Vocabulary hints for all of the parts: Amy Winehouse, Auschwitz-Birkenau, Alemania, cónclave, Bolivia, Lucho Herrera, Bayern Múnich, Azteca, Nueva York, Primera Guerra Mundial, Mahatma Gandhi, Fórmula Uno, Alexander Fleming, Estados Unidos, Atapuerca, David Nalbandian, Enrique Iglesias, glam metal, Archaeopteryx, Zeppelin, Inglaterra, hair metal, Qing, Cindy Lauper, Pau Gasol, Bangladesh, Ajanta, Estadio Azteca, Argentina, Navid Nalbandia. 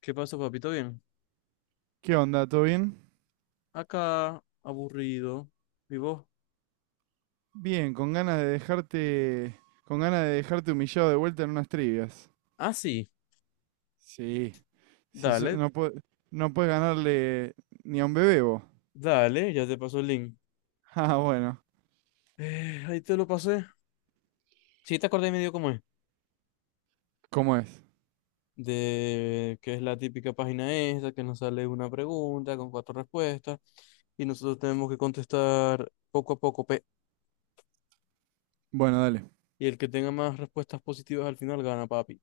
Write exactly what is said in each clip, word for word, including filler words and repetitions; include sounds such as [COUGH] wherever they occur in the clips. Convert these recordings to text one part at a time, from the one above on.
¿Qué pasó, papito? Bien. ¿Qué onda? ¿Todo bien? Acá, aburrido. ¿Y vos? Bien, con ganas de dejarte, con ganas de dejarte humillado de vuelta en unas trivias. Ah, sí. Sí, sí, so- Dale, no pue- no puedes ganarle ni a un bebé vos. [LAUGHS] dale, ya te paso el link. Ah, bueno, Eh, ahí te lo pasé. Sí, te acordé medio cómo es. ¿cómo es? De que es la típica página esa, que nos sale una pregunta con cuatro respuestas y nosotros tenemos que contestar poco a poco, pe. Bueno, dale, Y el que tenga más respuestas positivas al final gana, papi.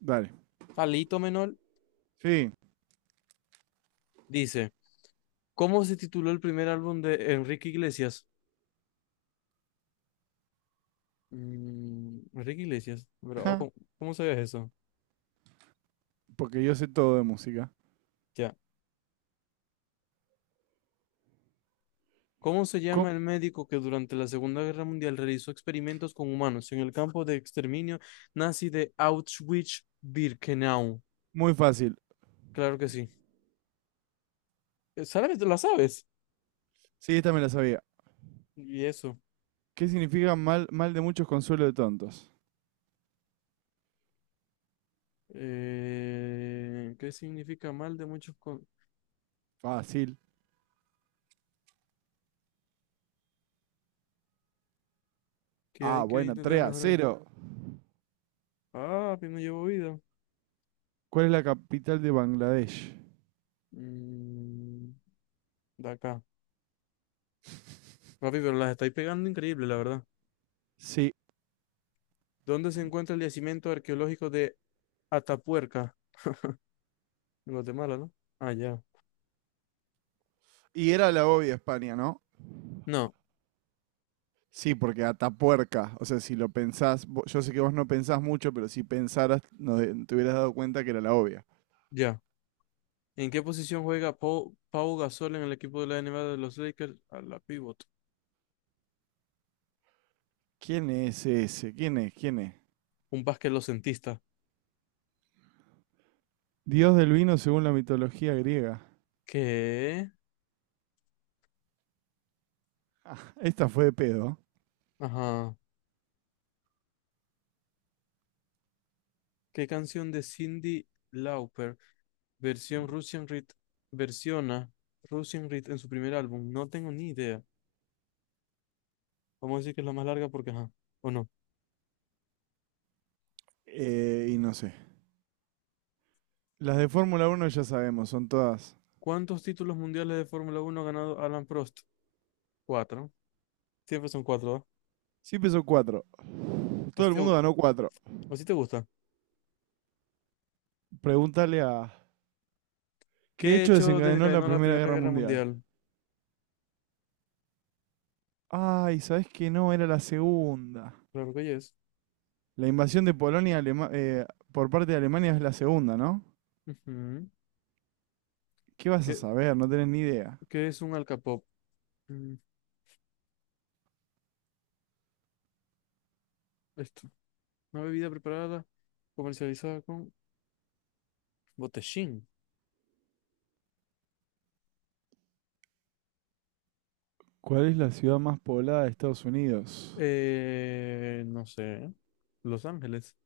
dale. Alito Menor Sí, dice, ¿cómo se tituló el primer álbum de Enrique Iglesias? Mm, Enrique Iglesias, pero oh, ja, ¿cómo, cómo sabías eso? porque yo sé todo de música. Ya. ¿Cómo se llama Co- el médico que durante la Segunda Guerra Mundial realizó experimentos con humanos en el campo de exterminio nazi de Auschwitz-Birkenau? Muy fácil. Claro que sí. Eh, ¿Sabes? ¿La sabes? Sí, esta me la sabía. Y eso. ¿Qué significa mal, mal de muchos consuelo de tontos? Eh, ¿qué significa mal de muchos con- Fácil. que hay Ah, que bueno, intentar tres a mejorar? cero. Ah, pero no llevo vida. ¿Cuál es la capital de Bangladesh? Mm, de acá. Papi, pero las estáis pegando increíble, la verdad. Sí. ¿Dónde se encuentra el yacimiento arqueológico de Atapuerca? En Guatemala, ¿no? Ah, ya. Y era la obvia España, ¿no? No, Sí, porque Atapuerca, o sea, si lo pensás, vo- yo sé que vos no pensás mucho, pero si pensaras, no de- te hubieras dado cuenta que era la obvia. ya. ¿En qué posición juega Pau, Pau Gasol en el equipo de la N B A de los Lakers? A la pivot. ¿Quién es ese? ¿Quién es? ¿Quién es? Un basquetbolcentista. Dios del vino según la mitología griega. ¿Qué? [LAUGHS] Esta fue de pedo. Ajá. ¿Qué canción de Cindy Lauper? Versión Russian Rit. Versiona Russian Rit en su primer álbum. No tengo ni idea. Vamos a decir que es la más larga porque, ajá. ¿O no? Eh, y no sé. Las de Fórmula Uno ya sabemos, son todas. ¿Cuántos títulos mundiales de Fórmula Uno ha ganado Alan Prost? Cuatro. Siempre son cuatro, ¿ah? Sí pesó cuatro. Todo Así el te, mundo gu- ganó cuatro. Así te gusta. Pregúntale a... ¿Qué ¿Qué hecho hecho desencadenó la desencadenó la Primera Primera Guerra Guerra Mundial? Mundial? Ay, ¿sabés que no? Era la segunda. Claro que La invasión de Polonia a Alema- eh, por parte de Alemania es la segunda, ¿no? ¿Qué vas a es. saber? No tenés ni idea. ¿Qué es un alcapop? Mm, Esto, una bebida preparada, comercializada con botellín. ¿Cuál es la ciudad más poblada de Estados Unidos? Eh, no sé. Los Ángeles.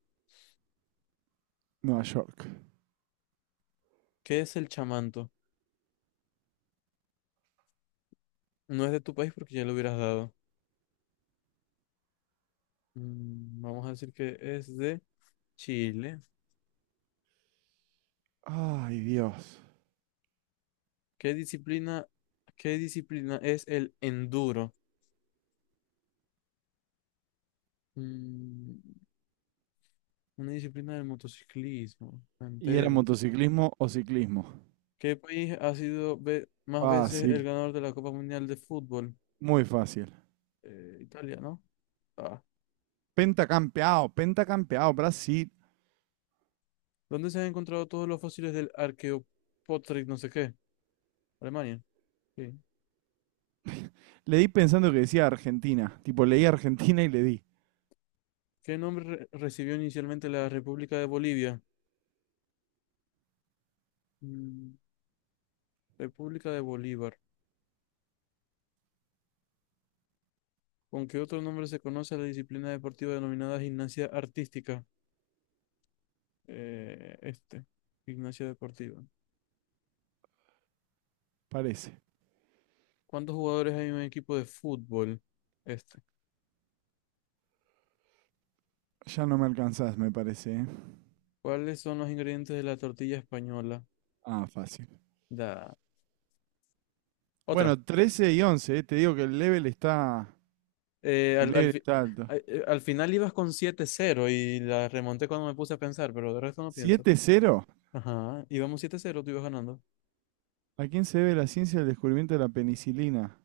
Nueva York. ¿Qué es el chamanto? No es de tu país porque ya lo hubieras dado. Mm, Vamos a decir que es de Chile. Ay, Dios. ¿Qué disciplina, ¿Qué disciplina es el enduro? Mm, Una disciplina del motociclismo ¿Y era entero. motociclismo o ciclismo? ¿Qué país ha sido ve- más veces el Fácil, ganador de la Copa Mundial de Fútbol? muy fácil. Eh, Italia, ¿no? Ah. Pentacampeado, pentacampeado, Brasil. ¿Dónde se han encontrado todos los fósiles del Archaeopteryx, no sé qué? Alemania. Sí. Le di pensando que decía Argentina. Tipo, leí Argentina y le di. ¿Qué nombre re- recibió inicialmente la República de Bolivia? Mm, República de Bolívar. ¿Con qué otro nombre se conoce a la disciplina deportiva denominada gimnasia artística? Eh, este, gimnasia deportiva. Parece. ¿Cuántos jugadores hay en un equipo de fútbol? Este. Ya no me alcanzás, me parece. ¿Eh? ¿Cuáles son los ingredientes de la tortilla española? Ah, fácil. Da. Otra. Bueno, trece y once. ¿Eh? Te digo que el level está, eh, el al, al, level fi- está alto. A- eh, al final ibas con siete cero y la remonté cuando me puse a pensar, pero de resto no pienso. Siete cero. Ajá, íbamos siete cero tú ibas ganando. ¿A quién se debe la ciencia del descubrimiento de la penicilina?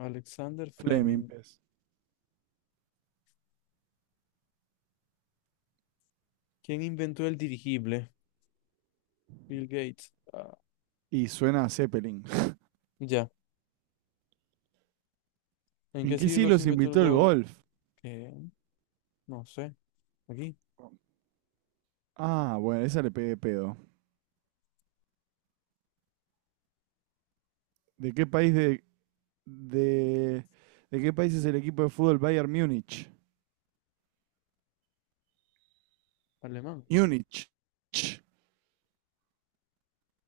Alexander Fleming, Fleming. pues. ¿Quién inventó el dirigible? Bill Gates. Ah, Y suena a Zeppelin. ya. ¿En ¿En qué qué siglo siglo se se inventó el invitó el gol? golf? Eh, no sé. Aquí, Ah, bueno, esa le pegué pedo. ¿De qué país de, de, de qué país es el equipo de fútbol Bayern Múnich? alemán. Múnich. Ch.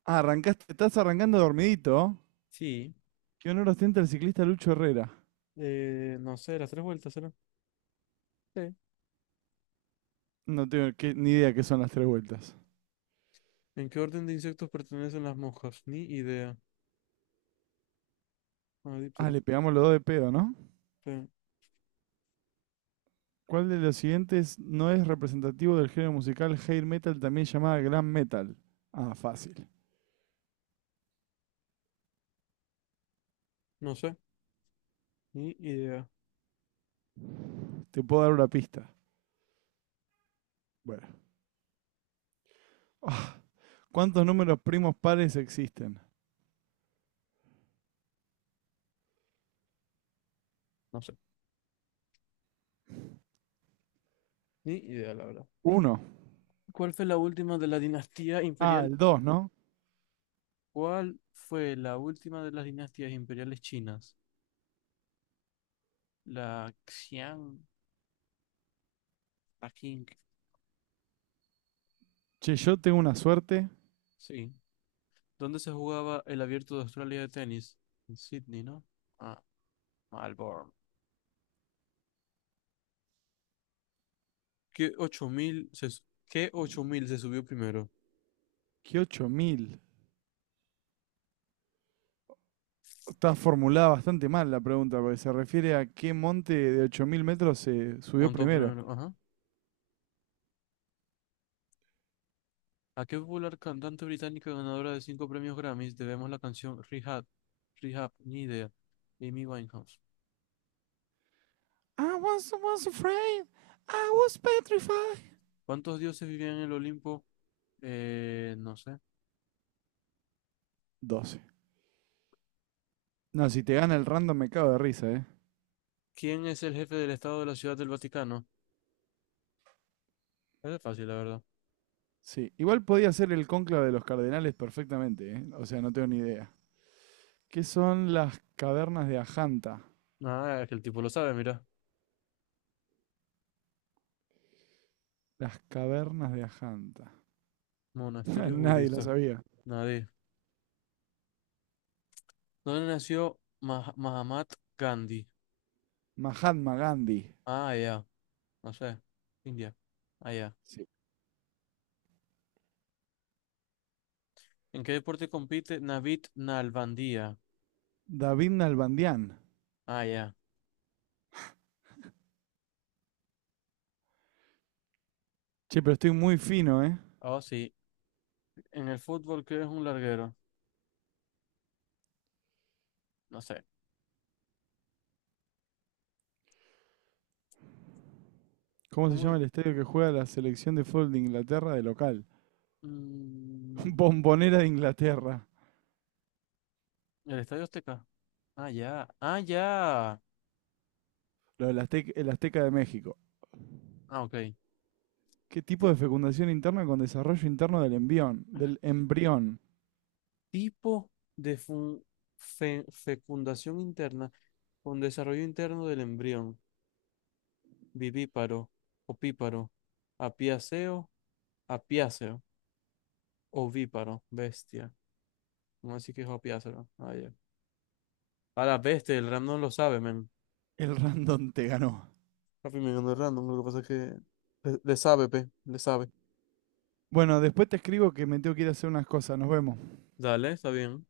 Ah, arrancaste, estás arrancando dormidito. Sí. ¿Qué honor ostenta el ciclista Lucho Herrera? Eh, no sé, las tres vueltas, ¿será? Sí. No tengo que- ni idea qué son las tres vueltas. ¿En qué orden de insectos pertenecen las moscas? Ni idea. Ah, Ah, dípteros. le pegamos los dos de pedo, ¿no? Sí. ¿Cuál de los siguientes no es representativo del género musical hair metal, también llamada glam metal? Ah, fácil. No sé. Ni idea. Te puedo dar una pista. Bueno. [LAUGHS] Oh, ¿cuántos números primos pares existen? No sé. Ni idea, la verdad. Uno. ¿Cuál fue la última de la dinastía Ah, imperial? el dos, ¿no? ¿Cuál fue la última de las dinastías imperiales chinas? La Xiang, la Qing. Che, yo tengo una suerte Sí. ¿Dónde se jugaba el Abierto de Australia de tenis? En Sydney, ¿no? Ah, Melbourne. ¿Qué ocho mil se, su- qué ocho mil se subió primero? que ocho mil. Está formulada bastante mal la pregunta, porque se refiere a qué monte de ocho mil metros se subió Montó primero. primero, ajá. ¿A qué popular cantante británica ganadora de cinco premios Grammys debemos la canción Rehab? Rehab, ni idea. Amy Winehouse. I was, was afraid. I was petrified. ¿Cuántos dioses vivían en el Olimpo? Eh, no sé. Doce. No, si te gana el random me cago de risa, ¿eh? ¿Quién es el jefe del Estado de la Ciudad del Vaticano? Es fácil, la verdad. Sí. Igual podía ser el cónclave de los cardenales perfectamente, ¿eh? O sea, no tengo ni idea. ¿Qué son las cavernas de Ajanta? Ah, es que el tipo lo sabe, mira. Las cavernas de Ajanta. [LAUGHS] Monasterios Nadie lo budistas. sabía. Nadie. ¿Dónde nació Mah- Mahatma Gandhi? Mahatma Gandhi. Ah, ya. No sé. India. Ah, ya. Sí. ¿En qué deporte compite Navid Nalbandia? David Nalbandian. Ah, ya. Che, pero estoy muy fino, ¿eh? Oh, sí. ¿En el fútbol qué es un larguero? No sé. ¿Cómo se ¿Cómo es? llama el estadio que juega la selección de fútbol de Inglaterra de local? [LAUGHS] Mm, Bombonera de Inglaterra. ¿El Estadio Azteca? Ah, ya. Ah, ya. Lo del Aztec- el Azteca de México. Ah, ok. ¿Qué tipo Ti- de fecundación interna con desarrollo interno del embrión? Del embrión. tipo de fun- fe- fecundación interna con desarrollo interno del embrión, vivíparo, opíparo, apiáceo, apiáceo, ovíparo, bestia. No así que es apiáceo. Ah, ya. A la bestia, el random lo sabe, men. El random te ganó. Papi, me ganó el random, lo que pasa es que le, le sabe, pe, le sabe. Bueno, después te escribo que me tengo que ir a hacer unas cosas. Nos vemos. Dale, está bien.